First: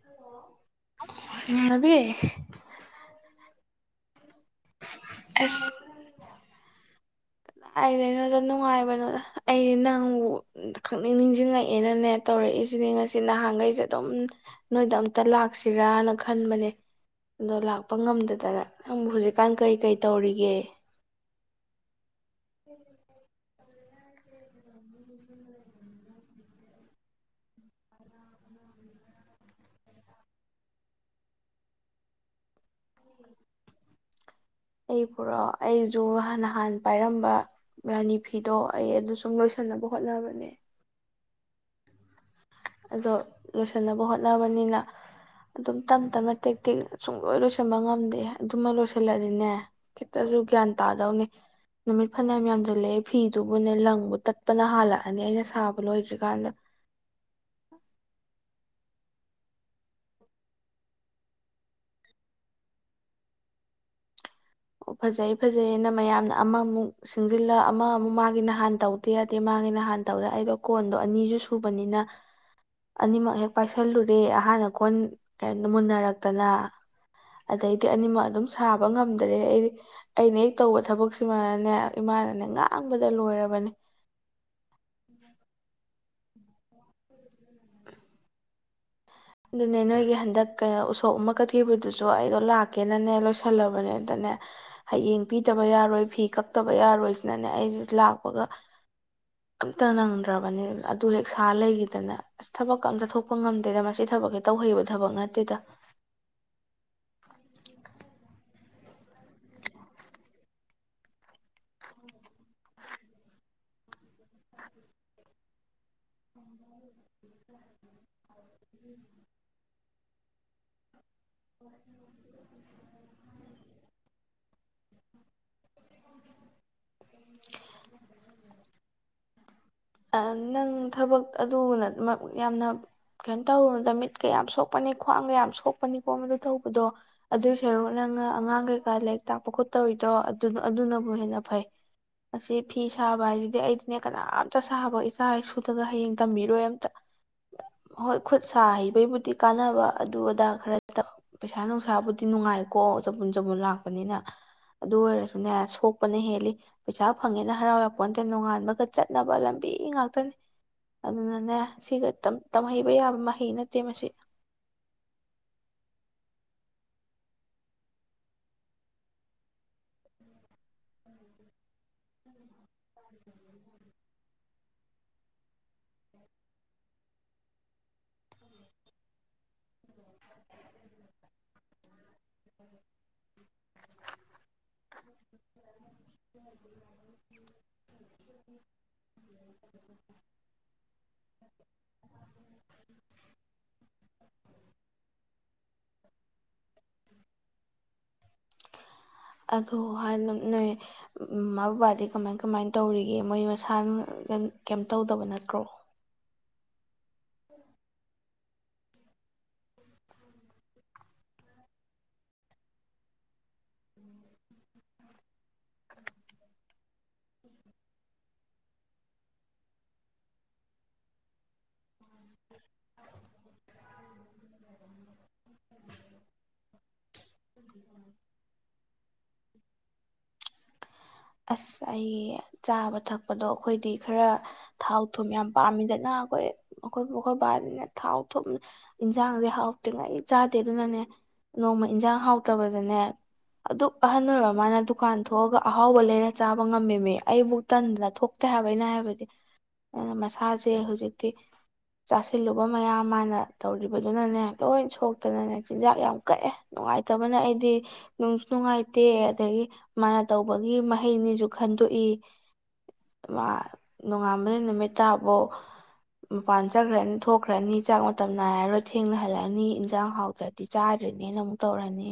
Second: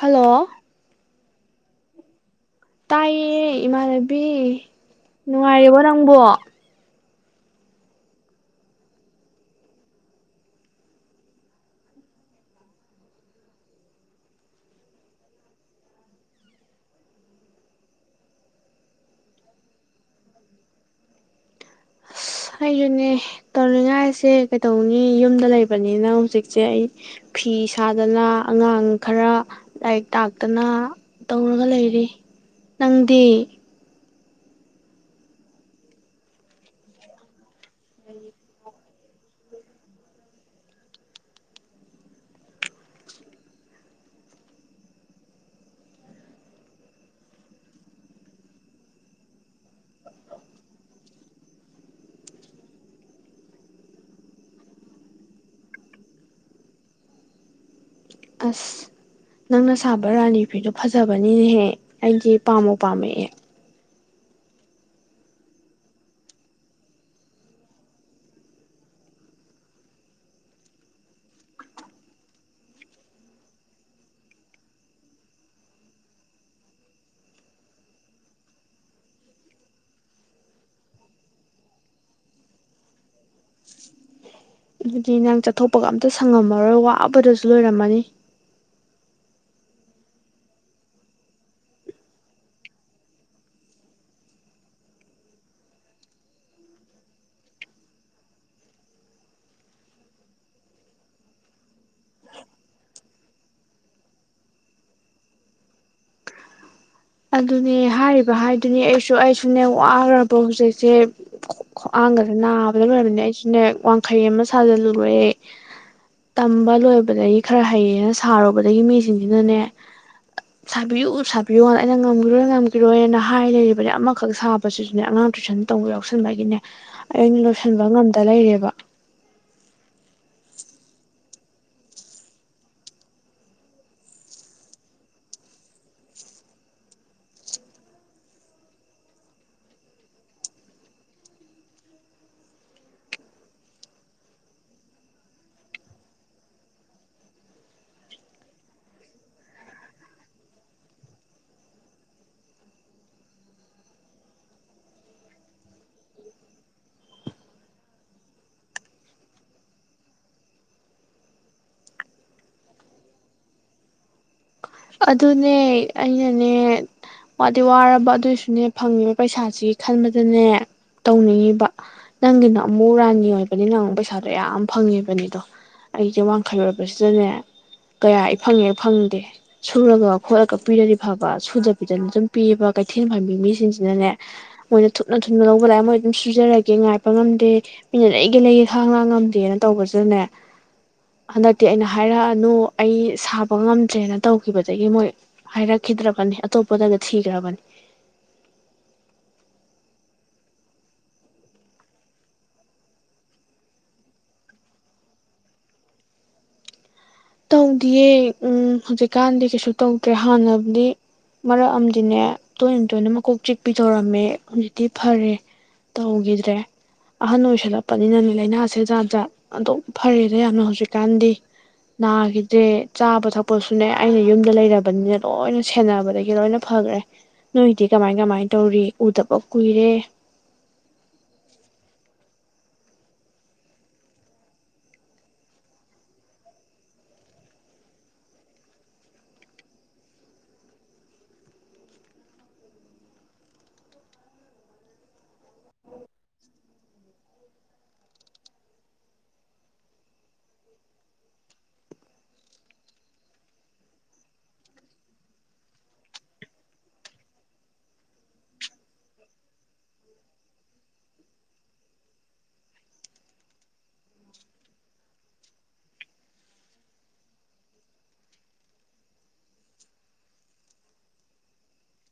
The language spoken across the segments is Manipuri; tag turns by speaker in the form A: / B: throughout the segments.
A: ꯍꯜꯂꯣ
B: ꯗꯤ
A: ꯇꯥꯏ ꯏꯃꯥꯟ ꯕꯤ ꯅꯨꯡꯉꯥꯏꯔꯤꯕꯣ ꯅꯪꯕꯣ
B: ꯂꯏꯗꯩꯅꯣꯗ ꯅꯨꯡꯉꯥꯏꯕꯅꯣꯗ ꯑꯩꯁ ꯅꯪꯕꯨ ꯈꯛꯅꯤꯡ ꯅꯤꯡꯁꯤꯡꯉꯛꯑꯦꯅꯅꯦ ꯇꯧꯔꯛꯏꯁꯤꯅꯦ ꯉꯁꯤ ꯅꯍꯥꯟꯈꯩꯁꯦ ꯑꯗꯨꯝ ꯅꯣꯏꯗ ꯑꯝꯇ ꯂꯥꯛꯁꯤꯔꯅ ꯈꯟꯕꯅꯦ ꯑꯗꯣ ꯂꯥꯛꯄ ꯉꯝꯗꯗꯅ ꯅꯪꯕꯨ ꯍꯧꯖꯤꯛꯀꯥꯟ ꯀꯔꯤ ꯀꯩ ꯇꯧꯔꯤꯒꯦ
A: ꯍꯥꯏꯖꯅꯦ ꯇꯧꯅꯤꯡꯉꯥꯏꯁꯦ ꯀꯩꯗꯧꯅꯤ ꯌꯨꯝꯗ ꯂꯩꯕꯅꯤꯅ ꯍꯧꯖꯤꯛꯁꯦ ꯑꯩ ꯐꯤ ꯁꯥꯗꯅ ꯑꯉꯥꯡ ꯈꯔ ꯂꯥꯏꯔꯤꯛ ꯇꯥꯛꯇꯅ ꯇꯧꯔꯒ ꯂꯩꯔꯤ ꯅꯪꯗꯤ
B: ꯑꯩ ꯄꯨꯔꯛꯑꯣ ꯑꯩꯁꯨ ꯍꯥꯟꯅ ꯍꯥꯟ ꯄꯥꯏꯔꯝꯕ ꯔꯥꯅꯤ ꯐꯤꯗꯣ ꯑꯩ ꯑꯗꯨ ꯁꯨꯝ ꯂꯣꯏꯁꯤꯟꯅꯕ ꯍꯣꯠꯅꯕꯅꯦ ꯑꯗꯣ ꯂꯣꯏꯁꯤꯟꯅꯕ ꯍꯣꯠꯅꯕꯅꯤꯅ ꯑꯗꯨꯝ ꯇꯞ ꯇꯞꯅ ꯇꯦꯛ ꯇꯦꯛ ꯁꯨꯡꯂꯣꯏ ꯂꯣꯏꯁꯤꯟꯕ ꯉꯝꯗꯦ ꯑꯗꯨꯃ ꯂꯣꯏꯁꯤꯜꯂꯛꯗꯤꯅꯦ ꯈꯤꯇꯁꯨ ꯒ꯭ꯌꯥꯟ ꯇꯥꯗꯧꯅꯦ ꯅꯨꯃꯤꯠ ꯐꯅꯌꯥꯝ ꯌꯥꯝꯁꯤꯜꯂꯛꯑꯦ ꯐꯤꯗꯨꯕꯨꯅꯦ ꯂꯪꯕꯨ ꯇꯠꯄꯅ ꯍꯥꯜꯂꯛꯑꯅꯤ ꯑꯩꯅ ꯁꯥꯕ ꯂꯣꯏꯗ꯭ꯔꯤꯀꯥꯟꯗ
A: ꯑꯁ ꯅꯪꯅ ꯁꯥꯕ ꯔꯥꯅꯤ ꯐꯤꯗꯣ ꯐꯖꯕꯅꯤꯅꯦꯍꯦ ꯑꯩꯗꯤ ꯄꯥꯝꯃꯣ ꯄꯥꯝꯃꯛꯑꯦ
B: ꯑꯣ ꯐꯖꯩ ꯐꯖꯩꯌꯦꯅ ꯃꯌꯥꯝꯅ ꯑꯃꯃꯨꯛ ꯁꯤꯁꯤꯡꯖꯤꯜꯂ ꯑꯃ ꯑꯃꯨꯛ ꯃꯥꯒꯤ ꯅꯍꯥꯟ ꯇꯧꯗꯦ ꯌꯥꯗꯦ ꯃꯥꯒꯤ ꯅꯍꯥꯟ ꯇꯧꯗꯦ ꯑꯩꯗꯣ ꯀꯣꯟꯗꯣ ꯑꯅꯤꯁꯨ ꯁꯨꯕꯅꯤꯅ ꯑꯅꯤꯃꯛ ꯍꯦꯛ ꯄꯥꯏꯁꯜꯂꯨꯔꯦ ꯑꯍꯥꯟꯅ ꯀꯣꯟ ꯀꯣ ꯃꯨꯟꯅꯔꯛꯇꯅ ꯑꯗꯩꯗꯤ ꯑꯅꯤꯃꯛ ꯑꯗꯨꯝ ꯁꯥꯕ ꯉꯝꯗ꯭ꯔꯦ ꯑꯩꯗꯤ ꯑꯩꯅ ꯍꯦꯛ ꯇꯧꯕ ꯊꯕꯛꯁꯤꯃꯅꯅꯦ ꯏꯃꯥꯅꯅꯦ ꯉꯥꯡꯕꯗ ꯂꯣꯏꯔꯕꯅꯦ
A: ꯑꯗꯨꯗꯤ ꯅꯪ ꯆꯠꯊꯣꯛꯄꯒ ꯑꯝꯇ ꯁꯪꯉꯝꯃꯔꯣꯏ ꯋꯥꯕꯗꯁꯨ ꯂꯣꯏꯔꯝꯃꯅꯤ
B: ꯑꯗꯨꯅꯦ ꯅꯣꯏꯒꯤ ꯍꯟꯗꯛ ꯀꯩꯅꯣ ꯎꯁꯣꯞ ꯑꯃ ꯀꯠꯈꯤꯕꯗꯨꯁꯨ ꯑꯩꯗꯣ ꯂꯥꯛꯀꯦꯅꯅꯦ ꯂꯣꯏꯁꯜꯂꯕꯅꯦꯗꯅꯦ ꯍꯌꯦꯡ ꯄꯤꯗꯕ ꯌꯥꯔꯣꯏ ꯐꯤ ꯀꯛꯇꯕ ꯌꯥꯔꯣꯏꯁꯤꯅꯅꯦ ꯑꯩꯁꯤ ꯂꯥꯛꯄꯒ ꯑꯝꯇ ꯅꯪꯗ꯭ꯔꯕꯅꯤꯅ ꯑꯗꯨ ꯍꯦꯛ ꯁꯥ ꯂꯩꯈꯤꯗꯅ ꯑꯁ ꯊꯕꯛ ꯑꯝꯇ ꯊꯣꯛꯄ ꯉꯝꯗꯦꯗ ꯊꯕꯛꯁꯦ ꯇꯧꯍꯩꯕ ꯊꯕꯛ ꯅꯠꯇꯦꯗ
A: ꯑꯗꯨꯅꯦ ꯍꯥꯏꯔꯤꯕ ꯍꯥꯏꯗꯨꯅꯤ ꯑꯩꯁꯨ ꯑꯩꯁꯨꯅꯦ ꯋꯥꯈꯔꯕ ꯍꯧꯖꯤꯛꯁꯦ ꯈꯍꯥꯡꯒꯗ ꯅꯥꯕꯗ ꯂꯣꯏꯔꯕꯅꯦ ꯑꯩꯁꯨꯅꯦ ꯋꯥꯡꯈꯩ ꯑꯃ ꯁꯥꯖꯤꯜꯂꯨꯔꯦ ꯇꯝꯕ ꯂꯣꯏꯕꯗꯒꯤ ꯈꯔ ꯍꯩꯌꯦꯅ ꯁꯥꯔꯨꯕꯗꯒꯤ ꯃꯤꯁꯤꯡꯁꯤꯅꯅꯦ ꯆꯕꯤ ꯁꯕꯤꯌ ꯑꯩꯅ ꯉꯝꯈꯤꯔꯣꯏ ꯉꯝꯈꯤꯔꯣꯏꯅ ꯍꯥꯏ ꯂꯩꯔꯤꯕꯅꯦ ꯑꯃꯈꯛ ꯁꯥꯕꯁꯤꯁꯨꯅꯦ ꯑꯉꯥꯡ ꯇꯨꯏꯁꯟ ꯇꯧꯕ ꯌꯥꯎꯁꯟꯕꯒꯤꯅꯦ ꯑꯩꯅ ꯂꯣꯏꯁꯤꯟꯕ ꯉꯝꯗ ꯂꯩꯔꯦꯕ
B: ꯅꯪ ꯊꯕꯛ ꯑꯗꯨ ꯌꯥꯝꯅ ꯀꯩꯅꯣ ꯇꯧꯔꯨꯗ ꯃꯤꯠꯀꯌꯥꯝ ꯁꯣꯛꯄꯅꯤ ꯈ꯭ꯋꯥꯡ ꯀꯌꯥꯝ ꯁꯣꯛꯄꯅꯤꯀꯣ ꯃꯗꯨ ꯇꯧꯕꯗꯣ ꯑꯗꯨꯏ ꯁꯔꯨꯛ ꯅꯪꯅ ꯑꯉꯥꯡ ꯀꯩꯀꯥ ꯂꯥꯏꯔꯤꯛ ꯇꯥꯛꯄ ꯈꯣꯠꯇꯧꯔꯤꯗꯣ ꯑꯗꯨꯅꯕꯨ ꯍꯦꯟꯅ ꯐꯩ ꯑꯁꯤ ꯐꯤ ꯁꯥꯕ ꯍꯥꯏꯖꯤꯗꯤ ꯑꯩꯗꯤꯅꯦ ꯀꯅꯥꯝꯇ ꯁꯥꯕ ꯏꯆꯥ ꯏꯁꯨꯗꯒ ꯍꯌꯦꯡ ꯇꯝꯕꯤꯔꯣꯏ ꯑꯝꯇ ꯍꯣꯏ ꯈꯨꯠ ꯁꯥ ꯍꯩꯕꯩꯕꯨꯗꯤ ꯀꯥꯟꯅꯕ ꯑꯗꯨ ꯑꯗꯥ ꯈꯔ ꯄꯩꯁꯥ ꯅꯨꯡꯁꯥꯕꯨꯗꯤ ꯅꯨꯡꯉꯥꯏꯀꯣ ꯆꯕꯨꯟ ꯆꯕꯨꯟ ꯂꯥꯛꯄꯅꯤꯅ ꯑꯗꯨ ꯑꯣꯏꯔꯁꯨꯅꯦ ꯁꯣꯛꯄꯅ ꯍꯦꯜꯂꯤ ꯄꯩꯁꯥ ꯐꯪꯉꯦꯅ ꯍꯔꯥꯎ ꯌꯥꯔꯄꯣ ꯅꯠꯇ ꯅꯣꯡꯉꯥꯟꯕꯒ ꯆꯠꯅꯕ ꯂꯝꯕꯤ ꯉꯥꯛꯇꯅꯦ ꯑꯗꯨꯅꯅꯦ ꯁꯤꯒ ꯇꯝꯍꯩꯕ ꯌꯥꯕ ꯃꯍꯩ ꯅꯠꯇꯦ ꯃꯁꯤ
A: ꯑꯗꯨꯅꯦ ꯑꯩꯅꯅꯦ ꯋꯥꯗꯤ ꯋꯥꯔꯕ ꯑꯗꯨꯏꯁꯨꯅꯦ ꯐꯪꯉꯤꯕ ꯄꯩꯁꯥꯁꯤ ꯈꯟꯕꯗꯅꯦ ꯇꯧꯅꯤꯡꯉꯤꯕ ꯅꯪꯒꯤꯅꯣ ꯑꯃꯨ ꯔꯥꯅꯤ ꯑꯣꯏꯕꯅꯤꯃꯨꯛ ꯄꯩꯁꯥꯗꯣ ꯌꯥꯝ ꯐꯪꯉꯦꯕꯅꯤꯗꯣ ꯑꯩꯁꯦ ꯋꯥꯡꯈꯠꯂꯨꯔꯕꯕꯁꯤꯗꯅꯦ ꯀꯌꯥ ꯏ ꯐꯪꯉꯦ ꯐꯪꯗꯦ ꯁꯨꯔꯒ ꯈꯣꯠꯂꯒ ꯄꯤꯔꯗꯤ ꯐꯕ ꯁꯨꯗꯕꯤꯗꯅ ꯑꯗꯨꯝ ꯄꯤꯑꯕ ꯀꯩꯊꯦꯜ ꯐꯝꯕꯤ ꯃꯤꯁꯤꯡꯁꯤꯅꯅꯦ ꯃꯣꯏꯅ ꯊꯨꯅ ꯊꯨꯅ ꯂꯧꯕ ꯂꯥꯏ ꯃꯣꯏ ꯑꯗꯨꯝ ꯁꯨꯖꯔꯒꯦ ꯉꯥꯏꯄ ꯉꯝꯗꯦ ꯃꯤꯅ ꯂꯩꯒꯦ ꯂꯩꯒꯦ ꯈꯥꯡꯅꯥꯡ ꯉꯝꯗꯦꯅ ꯇꯧꯕꯁꯤꯗꯅꯦ ꯍꯟꯗꯛꯇꯤ ꯑꯩꯅ ꯍꯥꯏꯔꯛꯑꯅꯨ ꯑꯩ ꯁꯥꯕ ꯉꯝꯗ꯭ꯔꯦꯅ ꯈꯤꯕꯖꯥꯏ ꯃꯣꯏ ꯍꯥꯏꯔꯛꯈꯤꯗ꯭ꯔꯕꯅꯤ ꯑꯇꯣꯞꯄꯗꯒ ꯊꯤꯈ꯭ꯔꯕꯅꯤ
B: ꯑꯗꯣ ꯍꯅ ꯅꯣꯏ ꯃꯃꯥ ꯕꯕꯥꯗꯤ ꯀꯃꯥꯏ ꯀꯃꯥꯏꯅ ꯇꯧꯔꯤꯒꯦ ꯃꯣꯏ ꯃꯁꯥꯅ ꯀꯩꯏꯝ ꯇꯧꯗꯕ ꯅꯠꯇ꯭ꯔꯣ
A: ꯇꯧꯗꯤꯌꯦ ꯎ ꯍꯧꯖꯤꯛꯀꯥꯟꯗꯤ ꯀꯩꯁꯨ ꯇꯧꯗ꯭ꯔꯦ ꯍꯥꯟꯅꯗꯤ ꯃꯔꯛ ꯑꯃꯗꯤꯅꯦ ꯇꯣꯏꯅ ꯇꯣꯏꯅ ꯃꯀꯣꯛ ꯆꯤꯛꯄꯤ ꯇꯧꯔꯝꯃꯦ ꯍꯧꯖꯤꯛꯇꯤ ꯐꯔꯦ ꯇꯧꯈꯤꯗ꯭ꯔꯦ ꯑꯍꯟ ꯑꯣꯏꯁꯜꯂꯛꯄꯅꯤꯅꯅꯦ ꯂꯥꯏꯅꯥꯁꯦ ꯖꯥꯠ ꯖꯥꯠ ꯑꯗꯨꯝ ꯐꯔꯦꯗ ꯌꯥꯝꯅ ꯍꯧꯖꯤꯛꯀꯥꯟꯗꯤ ꯅꯥꯈꯤꯗꯔ꯭ꯦ ꯆꯥꯕ ꯊꯛꯄꯁꯨꯅꯦ ꯑꯩꯅ ꯌꯨꯝꯗ ꯂꯩꯔꯕꯅꯤꯅ ꯂꯣꯏꯅ ꯁꯦꯟꯅꯕꯗꯒꯤ ꯂꯣꯏꯅ ꯐꯒꯔ꯭ꯦ ꯅꯣꯏꯗꯤ ꯀꯃꯥꯏ ꯀꯃꯥꯏ ꯇꯧꯔꯤ ꯎꯗꯕ ꯀꯨꯏꯔꯦ
B: ꯑꯁ ꯑꯩ ꯆꯥꯕ ꯊꯛꯄꯗꯣ ꯑꯩꯈꯣꯏꯗꯤ ꯈꯔ ꯊꯥꯎ ꯊꯨꯝ ꯌꯥꯝ ꯄꯥꯝꯃꯤꯗꯅ ꯑꯩꯈꯣꯏ ꯑꯩꯈꯣꯏ ꯃꯈꯣꯏ ꯕꯥꯗꯤꯅꯦ ꯊꯥꯎ ꯊꯨꯝ ꯏꯟꯖꯥꯡꯁꯦ ꯍꯥꯎꯇ꯭ꯔꯤꯉꯩ ꯆꯥꯗꯦ ꯑꯗꯨꯅꯅꯦ ꯅꯣꯡꯃ ꯏꯟꯖꯥꯡ ꯍꯥꯎꯇꯕꯗꯅꯦ ꯑꯗꯨꯛ ꯑꯍꯜ ꯑꯣꯏꯔꯕ ꯃꯥꯅ ꯗꯨꯀꯥꯟ ꯊꯣꯛꯑꯒ ꯑꯍꯥꯎꯕ ꯂꯩꯔ ꯑꯩꯅ ꯆꯥꯕ ꯉꯝꯃꯤꯃꯤ ꯑꯩꯕꯨ ꯇꯟꯗꯅ ꯊꯣꯛꯇꯦ ꯍꯥꯏꯕꯩꯅ ꯍꯥꯏꯕꯗꯤ ꯑꯗꯨꯅ ꯃꯁꯥꯁꯦ ꯍꯧꯖꯤꯛꯇꯤ ꯆꯥꯁꯤꯜꯂꯨꯕ ꯃꯌꯥꯝ ꯃꯥꯅ ꯇꯧꯔꯤꯕꯗꯨꯅꯅꯦ ꯂꯣꯏ ꯁꯣꯛꯇꯅꯅꯦ ꯆꯤꯟꯖꯥꯛ ꯌꯥꯝ ꯀꯛꯑꯦ ꯅꯨꯡꯉꯥꯏꯇꯕꯅ ꯑꯩꯗꯤ ꯅꯨꯡꯁꯨ ꯅꯨꯡꯉꯥꯏꯇꯦ ꯑꯗꯒꯤ ꯃꯥꯅ ꯇꯧꯕꯒꯤ ꯍꯩꯅꯤꯁꯨ ꯈꯟꯗꯣꯛꯏ ꯅꯣꯡꯉꯥꯥꯟꯕꯗ ꯅꯨꯃꯤꯠ ꯇꯥꯕꯧ ꯃꯄꯥꯟ ꯆꯠꯈ꯭ꯔꯅꯤ ꯊꯣꯛꯈ꯭ꯔꯅꯤ ꯆꯥꯛ ꯃꯇꯝ ꯅꯥꯏꯔꯔꯣꯏ ꯊꯦꯡꯅ ꯍꯜꯂꯛꯑꯅꯤ ꯏꯟꯖꯥꯡ ꯍꯥꯎꯗ꯭ꯔꯗꯤ ꯆꯥꯗ꯭ꯔꯤꯅꯦꯅ ꯑꯃꯨꯛ ꯇꯧꯔꯅꯤ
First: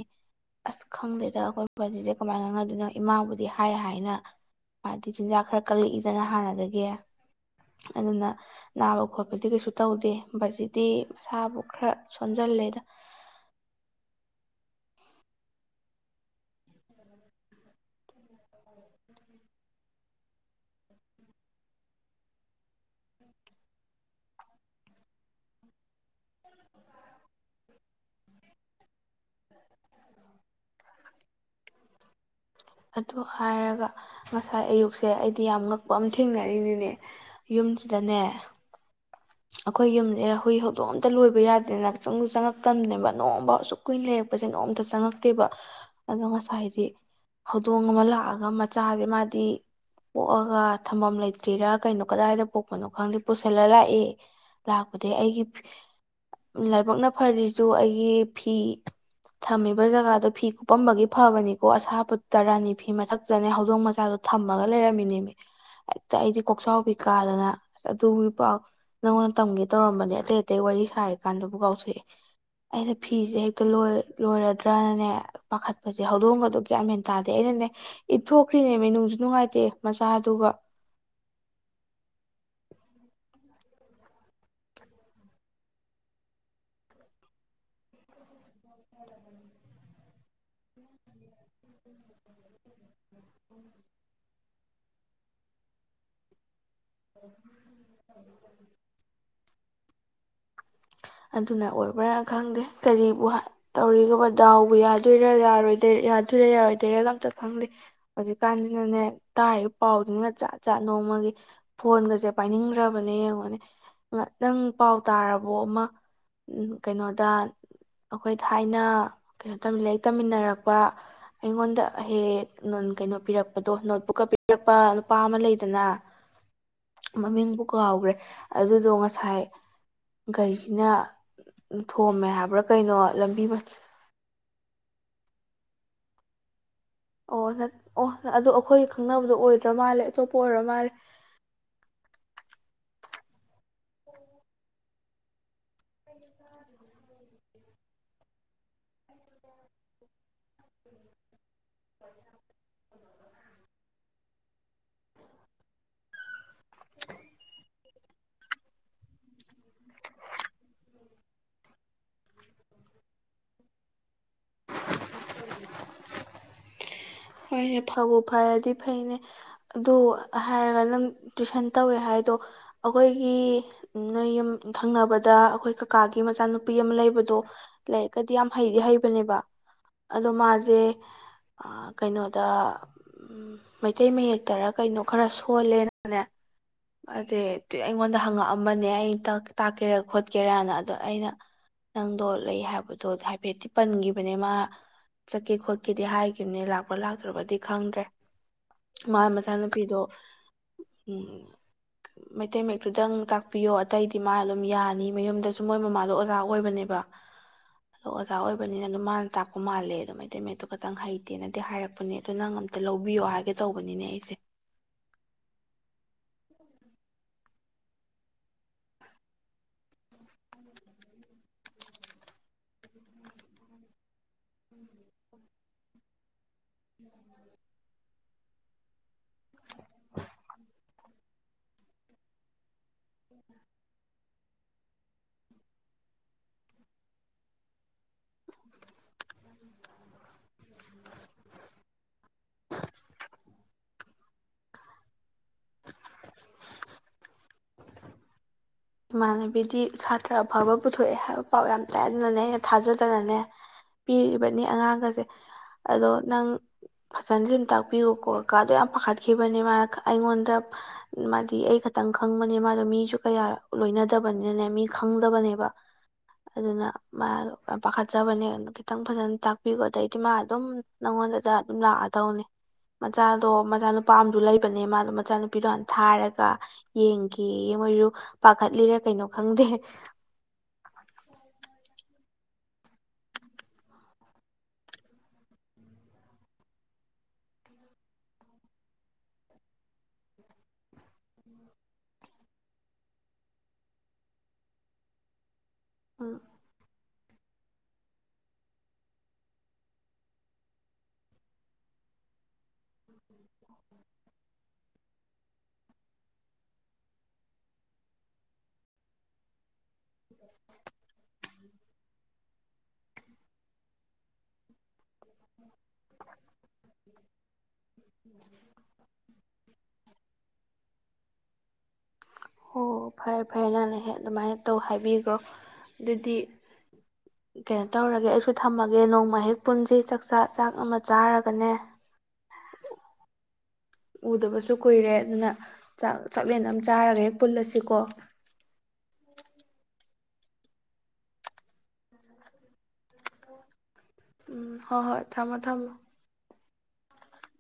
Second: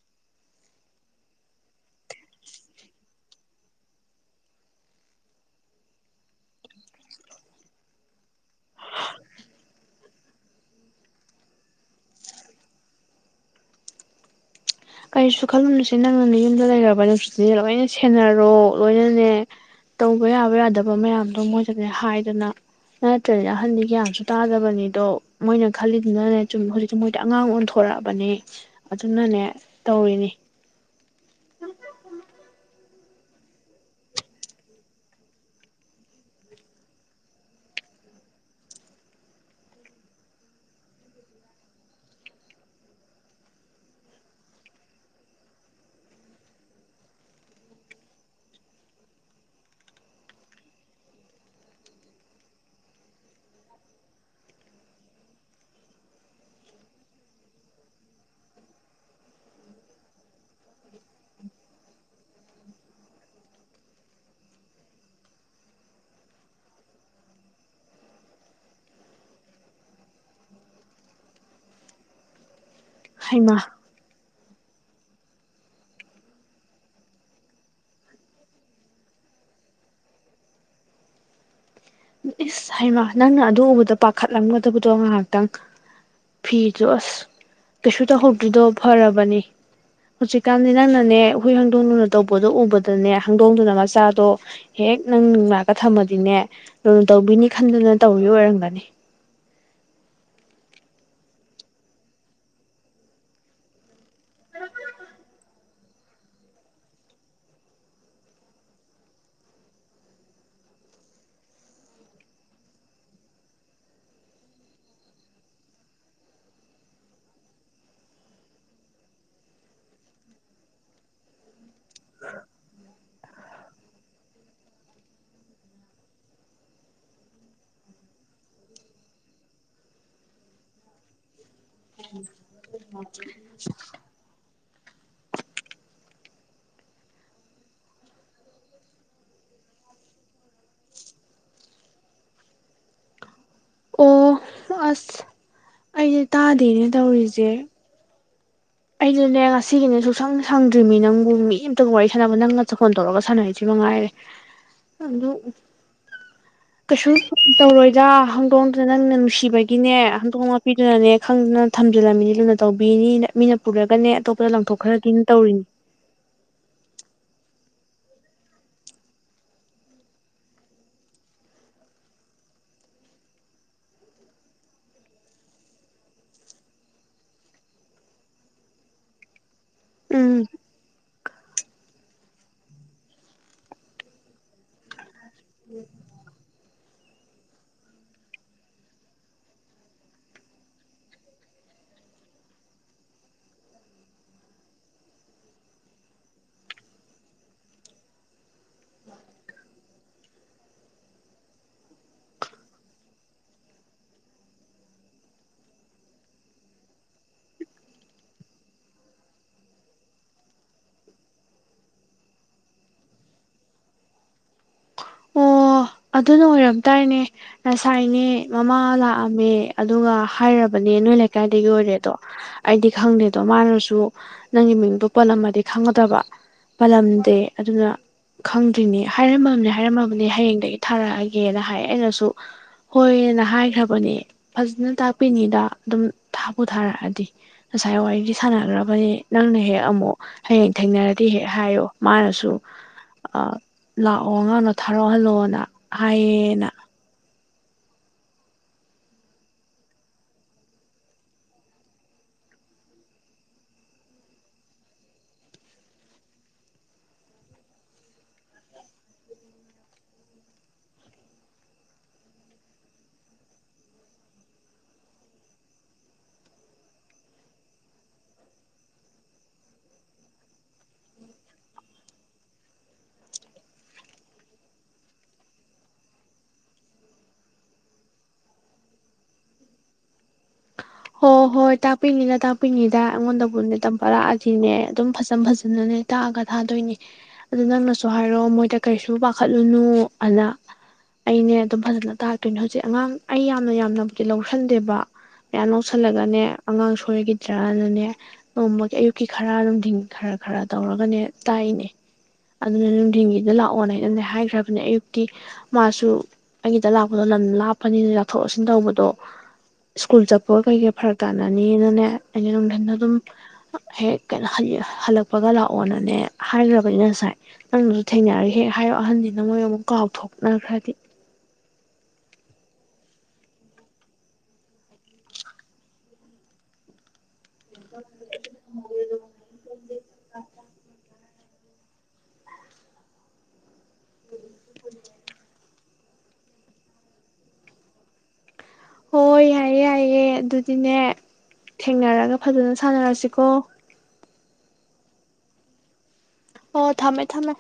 B: ꯑꯁ ꯈꯪꯗꯦꯗ ꯑꯩꯈꯣꯏ ꯄꯖꯤꯁꯦ ꯀꯃꯥꯏꯅ ꯉꯪꯅꯗꯣꯏꯅꯣ ꯏꯃꯥꯕꯨꯗꯤ ꯍꯥꯏ ꯍꯥꯏꯅ ꯃꯥꯗꯤ ꯆꯤꯟꯖꯥꯛ ꯈꯔ ꯀꯛꯂꯛꯏꯗꯅ ꯍꯥꯟꯅꯗꯒꯤ ꯑꯗꯨꯅ ꯅꯥꯕ ꯈꯣꯠꯄꯗꯤ ꯀꯩꯁꯨ ꯇꯧꯗꯦ ꯃꯁꯤꯗꯤ ꯃꯁꯥꯕꯨ ꯈꯔ ꯁꯣꯟꯖꯜꯂꯦꯗ
A: ꯀꯔꯤꯁꯨ ꯈꯜꯂꯨꯅꯨꯁꯦ ꯅꯪꯅꯅ ꯌꯨꯝꯗ ꯂꯩꯔꯕ ꯅꯁꯤꯅꯦ ꯂꯣꯏꯅ ꯁꯦꯟꯅꯔꯣ ꯂꯣꯏꯅꯅꯦ ꯇꯧꯕ ꯌꯥꯕ ꯌꯥꯗꯕ ꯃꯌꯥꯝꯗꯣ ꯃꯣꯏꯗꯅꯦ ꯍꯥꯏꯗꯅ ꯅꯠꯇ꯭ꯔꯅ ꯑꯍꯟꯗꯤ ꯒ꯭ꯌꯥꯟꯁꯨ ꯇꯥꯗꯕꯅꯤꯗꯣ ꯃꯣꯏꯅ ꯈꯜꯂꯤꯗꯨꯅꯅꯦ ꯁꯨꯝ ꯍꯧꯖꯤꯛꯇꯤ ꯃꯣꯏꯗꯤ ꯑꯉꯥꯡ ꯑꯣꯟꯊꯣꯔꯛꯑꯕꯅꯤ ꯑꯗꯨꯅꯅꯦ ꯇꯧꯔꯤꯅꯤ
B: ꯑꯗꯨ ꯍꯥꯏꯔꯒ ꯉꯁꯥꯏ ꯑꯌꯨꯛꯁꯦ ꯑꯩꯗꯤ ꯌꯥꯝ ꯉꯛꯄ ꯑꯃ ꯊꯦꯡꯅꯔꯤꯅꯤꯅꯦ ꯌꯨꯝꯁꯤꯗꯅꯦ ꯑꯩꯈꯣꯏ ꯌꯨꯝꯁꯦ ꯍꯨꯏ ꯍꯧꯗꯣꯡ ꯑꯝꯇ ꯂꯣꯏꯕ ꯌꯥꯗꯦꯗꯅꯆꯪꯁꯨ ꯆꯪꯉꯛꯇꯕꯅꯦꯕ ꯅꯣꯡꯝꯕ ꯑꯁꯨꯛ ꯀꯨꯏꯅ ꯂꯩꯔꯛꯄꯁꯦ ꯅꯣꯡꯝꯇ ꯆꯪꯉꯛꯇꯦꯕ ꯑꯗꯣ ꯉꯁꯥꯏꯗꯤ ꯍꯧꯗꯣꯡ ꯑꯃ ꯂꯥꯛꯑꯒ ꯃꯆꯥꯁꯦ ꯃꯥꯗꯤ ꯄꯣꯛꯑꯒ ꯊꯝꯐꯝꯝ ꯂꯩꯇ꯭ꯔꯤꯔꯥ ꯀꯩꯅꯣ ꯀꯗꯥꯏꯗ ꯄꯣꯛꯄꯅꯣ ꯈꯪꯗꯦ ꯄꯨꯁꯤꯜꯂ ꯂꯥꯛꯑꯦ ꯂꯥꯛꯄꯗꯒꯤ ꯑꯩꯒꯤ ꯂꯥꯏꯕꯛꯅ ꯐꯔꯤꯁꯨ ꯑꯩꯒꯤ ꯐꯤ ꯊꯝꯃꯤꯕ ꯖꯒꯥꯗꯣ ꯐꯤ ꯀꯨꯞꯄꯝꯕꯒꯤ ꯐꯕꯅꯤꯀꯣ ꯑꯁꯥꯄ ꯇꯔꯥꯅꯤ ꯐꯤ ꯃꯊꯛꯇꯅꯦ ꯍꯧꯗꯣꯡ ꯃꯆꯥꯗꯣ ꯊꯝꯃꯒ ꯂꯩꯔꯝꯃꯤꯅꯦꯃꯤ ꯍꯦꯛꯇ ꯑꯩꯗꯤ ꯀꯣꯛꯆꯥꯎꯕꯤ ꯀꯥꯗꯅ ꯑꯁ ꯑꯗꯨꯒꯤ ꯄꯥꯎ ꯅꯪꯉꯣꯟꯗ ꯇꯝꯒꯦ ꯇꯧꯔꯝꯕꯅꯦ ꯑꯇꯩ ꯑꯇꯩ ꯋꯥꯔꯤ ꯁꯥꯔꯤ ꯀꯥꯟꯗꯕꯨ ꯀꯥꯎꯊꯣꯛꯑꯦ ꯑꯩꯅ ꯐꯤꯁꯦ
A: ꯍꯩꯃꯥ
B: ꯍꯦꯛꯇ ꯂꯣꯏꯔ ꯂꯣꯏꯔꯗ꯭ꯔꯅꯅꯦ ꯄꯥꯈꯠꯄꯁꯦ ꯍꯧꯗꯣꯡꯕꯗꯨꯒꯤꯌꯥꯃꯦꯟ ꯇꯥꯗꯦ ꯑꯩꯅꯅꯦ ꯏꯠꯊꯣꯛꯈ꯭ꯔꯤꯅꯦ ꯃꯤꯅꯨꯡꯁꯨ ꯅꯨꯡꯉꯥꯏꯇꯦ ꯃꯆꯥꯗꯨ
A: ꯏꯁ ꯍꯩꯃꯥ ꯅꯪꯅ ꯑꯗꯨ ꯎꯕꯗ ꯄꯥꯈꯠꯂꯝꯒꯗꯕꯗꯣ ꯉꯥꯏꯍꯥꯛꯇꯪ ꯐꯤꯗꯣ ꯑꯁ ꯀꯩꯁꯨ ꯇꯧꯍꯧꯗ꯭ꯔꯤꯗꯣ ꯐꯔꯕꯅꯤ ꯍꯧꯖꯤꯛꯀꯥꯟꯗꯤ ꯅꯪꯅꯅꯦ ꯍꯨꯏ ꯍꯥꯡꯗꯣꯡꯂꯨꯅ ꯇꯧꯕꯗꯣ ꯎꯕꯗ ꯗꯨꯅꯦ ꯍꯪꯗꯣꯡꯗꯨꯅ ꯃꯆꯥꯗꯣ ꯍꯦꯛ ꯅꯪ ꯂꯥꯛꯑꯒ ꯊꯝꯃꯗꯤꯅꯦ ꯂꯨꯅ ꯇꯧꯕꯤꯅꯤ ꯈꯟꯗꯅ ꯇꯧꯔꯤ ꯑꯣꯏꯔꯝꯒꯅꯤ
B: ꯑꯗꯨꯅ ꯑꯣꯏꯕ꯭ꯔꯥ ꯈꯪꯗꯦ ꯀꯔꯤꯕꯨ ꯇꯧꯔꯤꯒ ꯗꯥꯎꯕ ꯌꯥꯗꯣꯏꯔꯥ ꯌꯥꯔꯣꯏꯗ ꯌꯥꯗꯣꯏꯔꯦ ꯌꯥꯔꯣꯏꯗꯦꯏꯔ ꯑꯝꯇ ꯈꯪꯗꯦ ꯍꯧꯖꯤꯛꯀꯥꯟꯖꯤꯅꯅꯦ ꯇꯥꯔꯤꯕ ꯄꯥꯎꯗꯨꯅꯤꯅ ꯖꯥꯠ ꯖꯥꯠ ꯅꯣꯡꯃꯒꯤ ꯐꯣꯟꯒꯁꯦ ꯄꯥꯏꯅꯤꯡꯗ꯭ꯔꯕꯅꯦ ꯌꯦꯡꯉꯅꯦ ꯅꯪ ꯄꯥꯎ ꯇꯥꯔꯕꯣ ꯑꯃ ꯀꯩꯅꯣꯗ ꯑꯩꯈꯣꯏ ꯊꯥꯏꯅ ꯀꯩꯅꯣ ꯂꯥꯏꯔꯤꯛ ꯇꯝꯃꯤꯟꯅꯔꯛꯄ ꯑꯩꯉꯣꯟꯗ ꯍꯦꯛ ꯀꯩꯅꯣ ꯄꯤꯔꯛꯄꯗꯣ ꯅꯣꯠꯕꯨꯛꯀ ꯄꯤꯔꯛꯄ ꯅꯨꯄꯥ ꯑꯃ ꯂꯩꯗꯅ ꯃꯃꯤꯡꯕꯨ ꯀꯥꯎꯒꯔ꯭ꯦ ꯑꯗꯨꯗꯣ ꯉꯁꯥꯏ ꯒꯥꯔꯤꯅ ꯊꯣꯝꯃꯦ ꯍꯥꯏꯕ꯭ꯔꯥ ꯀꯩꯅꯣ ꯂꯝꯕꯤ ꯑꯣ ꯅ ꯑꯣ ꯑꯗꯨ ꯑꯩꯈꯣꯏ ꯈꯪꯅꯕꯗꯣ ꯑꯣꯏꯗ꯭ꯔ ꯃꯥꯜꯂꯦ ꯑꯇꯣꯞꯄ ꯑꯣꯏꯔ ꯃꯥꯜꯂꯦ
A: ꯑꯩꯁꯦ ꯇꯥꯗꯦꯅꯦ ꯇꯧꯔꯤꯁꯦ ꯆꯦ ꯑꯩꯖꯨꯅꯦ ꯉꯁꯤꯒꯤꯅꯦ ꯁꯨꯡꯁꯪ ꯁꯪꯗ꯭ꯔꯤꯃꯤ ꯅꯪꯕꯨ ꯃꯤ ꯋꯥꯔꯤ ꯁꯥꯟꯅꯕ ꯅꯪꯅ ꯆꯈꯣꯟ ꯇꯧꯔꯒ ꯁꯥꯟꯅꯔꯤꯁꯤ ꯃꯉꯥꯏꯔꯦ ꯑꯗꯨ ꯀꯩꯁꯨ ꯇꯧꯔꯣꯏꯗ ꯍꯧꯗꫭꯡꯗꯨ ꯅꯪꯅ ꯅꯨꯡꯁꯤꯕꯒꯤꯅꯦ ꯍꯟꯗꯣꯡꯅ ꯄꯤꯗꯨꯅꯅꯦ ꯈꯪꯗꯅ ꯊꯝꯖꯤꯜꯂꯝꯃꯤꯅꯤ ꯂꯨꯅ ꯇꯧꯕꯤꯅꯤꯅ ꯃꯤꯅ ꯄꯨꯔꯒꯅꯦ ꯑꯇꯣꯞꯄꯗ ꯂꯪꯊꯣꯛꯈ꯭ꯔꯗꯤꯅ ꯇꯧꯔꯤꯅꯤ
B: ꯍꯣꯏꯅꯦ ꯐꯕꯨ ꯐꯔꯗꯤ ꯐꯩꯅꯦ ꯑꯗꯨ ꯍꯥꯏꯔꯒ ꯅꯪ ꯇꯨꯏꯁꯟ ꯇꯧꯋꯦ ꯍꯥꯏꯗꯣ ꯑꯩꯈꯣꯏꯒꯤ ꯅꯣꯏ ꯌꯨꯝ ꯊꯪꯅꯕꯗ ꯑꯩꯈꯣꯏ ꯀꯀꯥꯒꯤ ꯃꯆꯥꯅꯨꯄꯤ ꯑꯃ ꯂꯩꯕꯗꯣ ꯂꯥꯏꯔꯤꯛꯀꯗꯤ ꯌꯥꯝ ꯍꯩꯗꯤ ꯍꯩꯕꯅꯦꯕ ꯑꯗꯣ
A: ꯎꯝ
B: ꯃꯥꯖꯦ ꯑꯥ ꯀꯩꯅꯣꯗ ꯃꯩꯇꯩ ꯃꯌꯦꯛꯇꯔ ꯀꯩꯅꯣ ꯈꯔ ꯁꯣꯜꯂꯦꯅꯅꯦ ꯃꯥꯖꯦ ꯇꯨ ꯑꯩꯉꯣꯟꯗ ꯍꯪꯉꯛꯑꯝꯕꯅꯦ ꯑꯩ ꯇꯥꯛꯀꯦꯔꯥ ꯈꯣꯠꯀꯦꯔꯅ ꯑꯗꯣ ꯑꯩꯅ ꯅꯪꯗꯣ ꯂꯩ ꯍꯥꯏꯕꯗꯣ ꯍꯥꯏꯐꯦꯠꯇꯤ ꯄꯟꯈꯤꯕꯅꯦ ꯃꯥ ꯆꯠꯀꯦ ꯈꯣꯠꯀꯦꯗꯤ ꯍꯥꯏꯒꯤꯕꯅꯦ ꯂꯛ ꯄꯥ ꯂꯥꯛꯇ꯭ꯔꯕꯗꯤ ꯈꯪꯗ꯭ꯔꯦ ꯃꯥ ꯃꯆꯥꯅꯨꯄꯤꯗꯣ ꯎꯝ ꯃꯩꯇꯩ ꯃꯥꯌꯦꯛꯇꯨꯗꯪ ꯇꯥꯛꯄꯤꯌꯣ ꯑꯇꯩꯗꯤ ꯃꯥ ꯑꯗꯨꯝ ꯌꯥꯅꯤ ꯃꯌꯨꯝꯗꯁꯨ ꯃꯣꯏ ꯃꯃꯥꯗꯣ ꯑꯣꯖꯥ ꯑꯣꯏꯕꯅꯦꯕ ꯑꯗꯣ ꯑꯣꯖꯥ ꯑꯣꯏꯕꯅꯤꯅ ꯑꯗꯨꯝ ꯃꯥꯅ ꯇꯥꯛꯄ ꯃꯥꯜꯂꯦ ꯑꯗꯣ ꯃꯩꯇꯩ ꯃꯥꯌꯦꯛꯇꫭ ꯈꯥꯇꯪ ꯍꯩꯇꯦꯅ ꯍꯥꯏꯔꯛꯄꯅꯦ ꯑꯗꯨ ꯅꯪ ꯑꯝꯇ ꯂꯧꯕꯤꯌꯣ ꯍꯥꯏꯒꯦ ꯇꯧꯕꯅꯤꯅꯦ ꯑꯩꯖꯦ
A: ꯑꯣ ꯑꯗꯨꯅ ꯑꯣꯏꯔꯝ ꯇꯔꯅꯦ ꯉꯁꯥꯏꯅꯦ ꯃꯃꯥ ꯂꯥꯛꯑꯝꯃꯦ ꯑꯗꯨꯒ ꯍꯥꯏꯔꯕꯅꯦ ꯅꯣꯏ ꯂꯩꯀꯥꯏꯗꯒꯤ ꯑꯣꯏꯔꯦꯗꯣ ꯑꯩꯗꯤ ꯈꯪꯗꯦꯗꯣ ꯃꯥꯅꯁꯨ ꯅꯪꯒꯤ ꯃꯤꯡꯗꯣ ꯄꯣꯠꯂꯝꯃꯗꯤ ꯈꯪꯒꯗꯕ ꯄꯜꯂꯝꯗꯦ ꯑꯗꯨꯅ ꯈꯪ ꯗꯤꯔꯅꯩ ꯍꯥꯏꯔꯝꯃꯕꯅꯦ ꯍꯥꯏꯔꯝꯃꯕꯅꯦ ꯍꯌꯦꯡꯗꯒꯤ ꯊꯥꯔꯛꯑꯒꯦꯅ ꯍꯥꯏ ꯑꯩꯅꯁꯨ ꯍꯣꯏ ꯑꯥꯅ ꯍꯥꯏꯈ꯭ꯔꯕꯅꯦ ꯐꯖꯅ ꯇꯥꯛꯄꯤꯅꯤꯗ ꯑꯗꯨꯝ ꯊꯥꯕꯨ ꯊꯥꯔꯛꯑꯗꯤ ꯉꯁꯥꯏ ꯋꯥꯔꯤꯖꯨ ꯁꯥꯟꯅꯈ꯭ꯔꯕꯅꯦ ꯅꯪꯅ ꯍꯦꯛ ꯑꯃꯨꯛ ꯍꯌꯦꯡ ꯊꯦꯡꯅꯔꯗꯤ ꯍꯦꯛ ꯍꯥꯏꯌꯣ ꯃꯥꯅꯁꯨ ꯑ ꯂꯥꯛꯑꯣ ꯑꯉꯥꯡꯗꫭ ꯊꯥ [unintelligible] ꯍꯜꯂꯣꯅ ꯍꯥꯏꯌꯦꯅ
B: ꯏꯃꯥꯟꯅꯕꯤꯗꯤ ꯁꯥꯇ꯭ꯔ ꯑꯐꯕ ꯄꯨꯊꯣꯛꯑꯦ ꯍꯥꯏꯕ ꯄꯥꯎ ꯌꯥꯝ ꯇꯥꯏ ꯑꯗꯨꯅꯅꯦ ꯑꯩꯅ ꯊꯥꯖꯗꯅꯅꯦ ꯄꯤꯔꯤꯕꯅꯤ ꯑꯉꯥꯡꯒꯖꯩ ꯑꯗꯣ ꯅꯪ ꯐꯖꯅꯗꯤ ꯑꯗꯨꯝ ꯇꯥꯛꯄꯤꯌꯨꯀꫭ ꯀꯥꯗꫭ ꯌꯥꯝ ꯄꯥꯈꯠꯈꯤꯕꯅꯦ ꯃꯥꯅ ꯑꯩꯉꯣꯟꯗ ꯃꯥꯗꯤ ꯑꯩ ꯈꯇꯪ ꯈꯪꯕꯅꯦ ꯃꯥꯗꯣ ꯃꯤꯁꯨ ꯀꯌꯥ ꯂꯣꯏꯅꯗꯕꯅꯤꯅꯅꯦ ꯃꯤ ꯈꯪꯗꯕꯅꯦꯕ ꯑꯗꯨꯅ ꯃꯥꯗꯣ ꯄꯥꯈꯠꯆꯕꯅꯦ ꯑꯗꯨ ꯈꯤꯇꯪ ꯐꯖꯅ ꯇꯥꯛꯄꯤꯌꯣ ꯑꯗꯩꯗꯤ ꯃꯥ ꯑꯗꯨꯝ ꯅꯪꯉꯣꯟꯗꯗ ꯑꯗꯨꯝ ꯂꯥꯛꯑꯗꯧꯅꯦ ꯃꯆꯥꯗꯣ ꯃꯆꯥꯅꯨꯄꯥ ꯑꯝꯁꯨ ꯂꯩꯕꯅꯦ ꯃꯥꯗꯣ ꯃꯆꯥꯅꯨꯄꯤꯗꯣ ꯍꯥꯟ ꯊꯥꯔꯒ ꯌꯦꯡꯈꯤ ꯃꯣꯏꯁꯨ ꯄꯥꯈꯠꯂꯤꯔꯥ ꯀꯩꯅꯣ ꯈꯪꯗꯦ
A: ꯍꯣ ꯍꯣꯏ ꯇꯥꯛꯄꯤꯅꯤꯗ ꯇꯥꯛꯄꯤꯅꯤꯗ ꯑꯩꯉꯣꯟꯗꯕꯨꯅꯦ ꯇꯝꯕ ꯂꯛꯑꯗꯤꯅꯦ ꯑꯗꯨꯝ ꯐꯖꯟ ꯐꯖꯅꯅꯦ ꯇꯥꯛꯑꯒ ꯊꯥꯗꯣꯏꯅꯦ ꯑꯗꯨ ꯅꯪꯅꯁꯨ ꯍꯥꯏꯔꯣ ꯃꯣꯏꯗ ꯀꯩꯁꯨ ꯄꯥꯈꯠꯂꯨꯅꯨ ꯑꯅ ꯑꯩꯅꯦ ꯑꯗꯨꯝ ꯐꯖꯅ ꯇꯥꯛꯛꯇꯣꯏꯅꯦ ꯍꯧꯖꯤꯛ ꯑꯉꯥꯡ ꯑꯩ ꯌꯥꯝꯅ ꯌꯥꯝꯅꯕꯨꯗꯤ ꯂꯧꯁꯟꯗꯦꯕ ꯃꯥꯌꯥꯝ
B: ꯎꯝ
A: ꯂꯧꯁꯜꯂꯒꯅꯦ ꯑꯉꯥꯡ ꯁꯣꯏꯒꯤ ꯗ꯭ꯔꯅꯅꯦ ꯅꯣꯡꯃꯒꯤ ꯑꯌꯨꯛꯀꯤ ꯈꯔ ꯅꯨꯡꯊꯤꯟꯒꯤ ꯈꯔ ꯈꯔ ꯇꯧꯔꯒꯅꯦ ꯇꯥꯛꯏꯅꯦ ꯑꯗꯨꯅ ꯅꯨꯡꯊꯤꯟꯒꯤꯗ ꯂꯥꯛꯑꯣꯅꯥ ꯑꯩꯅꯅꯗꯤ ꯍꯥꯏꯈ꯭ꯔꯕꯅꯦ ꯑꯌꯨꯛꯇꯤ ꯃꯥꯁꯨ ꯑꯩꯒꯤꯗ ꯂꯥꯛꯄꯗꯣ ꯂꯝ ꯂꯥꯞꯄꯅꯤꯅ ꯂꯧꯊꯣꯛ ꯂꯧꯁꯤꯟ ꯇꯧꯕꯗꯣ ꯁ꯭ꯀꯨꯜ ꯆꯠ ꯄꯒꯥ ꯀꯩꯀꯩ ꯐꯔꯛ ꯇꯥꯅꯅꯤꯅꯅꯦ ꯑꯩꯅ ꯅꯨꯡꯊꯤꯟꯗ ꯑꯗꯨꯝ ꯍꯦꯛ ꯀꯩꯅꯣ ꯍꯜ ꯍꯜꯂꯛꯄ ꯀꯞꯄꯒ ꯂꯥꯛꯑꯣꯅꯅꯦ ꯍꯥꯏꯈ꯭ꯔꯕꯅꯤ ꯉꯁꯥꯏ ꯅꯪꯅꯁꯨ ꯊꯦꯡꯅꯔꯒꯦ ꯍꯦꯛ ꯍꯥꯏꯌꯣ ꯑꯍꯟꯁꯤꯅ ꯃꯣꯏ ꯑꯃꯨꯛ ꯀꯥꯎꯊꯣꯛꯅꯈ꯭ꯔꯗꯤ
B: ꯍꯣ ꯐꯔꯦ ꯐꯔꯦ ꯅꯍꯥꯟ ꯍꯦꯛ ꯑꯗꯨꯃꯥꯏꯅ ꯇꯧ ꯍꯥꯏꯕꯤꯈ꯭ꯔꯣ ꯑꯗꯨꯗꯤ ꯀꯩꯅꯣ ꯇꯧꯔꯒꯦ ꯑꯩꯁꯨ ꯊꯝꯃꯒꯦ ꯅꯣꯡꯃꯦꯛ ꯄꯨꯟꯁꯤ ꯆꯥꯛꯆꯥ ꯆꯥꯛ ꯑꯃ ꯆꯥꯔꯒ ꯃꯅꯦ ꯎꯗꯕꯁꯨ ꯀꯨꯏꯔꯦ ꯑꯗꯨꯅ ꯆꯥꯛ ꯆꯥꯛꯂꯦꯟ ꯑꯃ ꯆꯥꯔꯒ ꯍꯦꯛ ꯄꯨꯜꯂꯁꯤꯀꯣ
A: ꯍꯥꯏꯌꯦ ꯑꯗꯨꯗꯤꯅꯦ ꯊꯦꯡꯅꯔꯒ ꯐꯖꯅ ꯁꯥꯟꯅꯔꯁꯤꯀꯣ
B: ꯎꯝ ꯍꯣ ꯍꯣꯏ ꯊꯝꯃꯣ ꯊꯝꯃꯣ
A: ꯑꯣ ꯊꯝꯃꯦ ꯊꯝꯃꯦ